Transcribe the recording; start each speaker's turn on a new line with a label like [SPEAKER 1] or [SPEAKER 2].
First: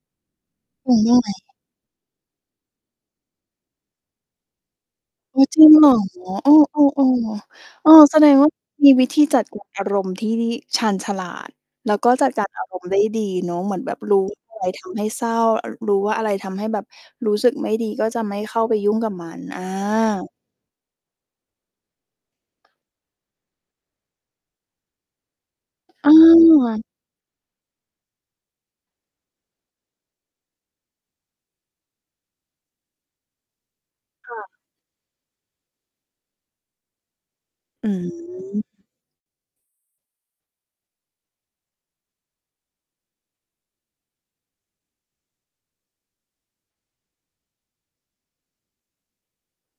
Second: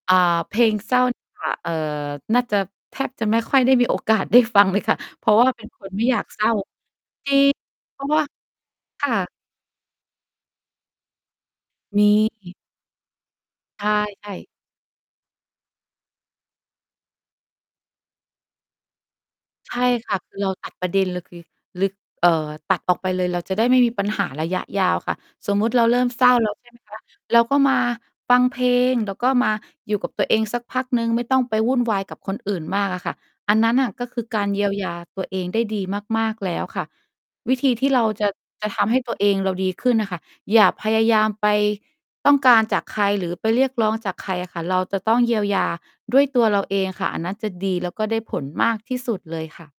[SPEAKER 1] อ่า เพลง
[SPEAKER 2] ม
[SPEAKER 1] ซ
[SPEAKER 2] ั
[SPEAKER 1] ่
[SPEAKER 2] น
[SPEAKER 1] อ
[SPEAKER 2] เรื
[SPEAKER 1] น
[SPEAKER 2] ่องไร?
[SPEAKER 1] ค่ะ เอ่อ น่าจะ แทบจะไม่ค่อยได้มี โอ กาสได้ ฟัง เลยค่ะ เพรา
[SPEAKER 2] อ
[SPEAKER 1] ะ
[SPEAKER 2] ๋อ
[SPEAKER 1] ว่า
[SPEAKER 2] จ
[SPEAKER 1] เป
[SPEAKER 2] ริ
[SPEAKER 1] ็น
[SPEAKER 2] ง
[SPEAKER 1] ค
[SPEAKER 2] เหร
[SPEAKER 1] น
[SPEAKER 2] อ?
[SPEAKER 1] ไม่อยากเศร
[SPEAKER 2] เอ
[SPEAKER 1] ้
[SPEAKER 2] อ
[SPEAKER 1] า
[SPEAKER 2] ๆ
[SPEAKER 1] จริง
[SPEAKER 2] ๆ เออ
[SPEAKER 1] เพราะ
[SPEAKER 2] แส
[SPEAKER 1] ว่า
[SPEAKER 2] ดงว่ามี
[SPEAKER 1] ค
[SPEAKER 2] วิ
[SPEAKER 1] ่
[SPEAKER 2] ธี
[SPEAKER 1] ะ
[SPEAKER 2] จัดการ อารมณ์ที่ชาญฉลาด แล้ว
[SPEAKER 1] ม
[SPEAKER 2] ก็จัดการ
[SPEAKER 1] ี
[SPEAKER 2] อารมณ์ ได้ดีเนาะ เหมือ
[SPEAKER 1] ใ
[SPEAKER 2] นแบบรู้
[SPEAKER 1] ช
[SPEAKER 2] ว
[SPEAKER 1] ่
[SPEAKER 2] ่
[SPEAKER 1] ๆ
[SPEAKER 2] าอะไร ทำให้เศร้า อ่า รู้ว่าอะไรทำให้แบบรู้สึกไม่ดี ก็จะไม่เข้าไปยุ่งกับมัน อ
[SPEAKER 1] ใช่ค่ะ ค
[SPEAKER 2] า
[SPEAKER 1] ือเรา ตัด ประเด็น เลยคือ ลึก เอ่อ ตัดออกไปเลย เราจะได้ไม่มีปัญหาระยะยาวค่ะ สมมุติเราเริ่
[SPEAKER 2] อ
[SPEAKER 1] มเศร้าแล้ว ใช่ไหม
[SPEAKER 2] า
[SPEAKER 1] คะ เราก็มาฟังเพลง เราก็มาอยู่กับตัวเองสักพักหนึ่ง ไม่ต้องไปวุ่นวายกับคนอื่นมากอะค่ะ อันนั้นน่ะก็คือ
[SPEAKER 2] ค่
[SPEAKER 1] ก
[SPEAKER 2] ะ
[SPEAKER 1] ารเยียวยาตัวเองได้ดีมาก ๆ แล้วค่ะ วิธีท
[SPEAKER 2] อื
[SPEAKER 1] ี่เรา จะ
[SPEAKER 2] ม
[SPEAKER 1] จะทำให้ตัวเองเราดีขึ้นน่ะค่ะ อย่าพยายามไปต้องการจากใคร หรือไปเรียกร้องจากใครอะค่ะ เราจะต้องเยียวยาด้วยตัวเราเองค่ะ อันนั้นจะดี แล้วก็ได้ผลมากที่สุดเลยค่ะ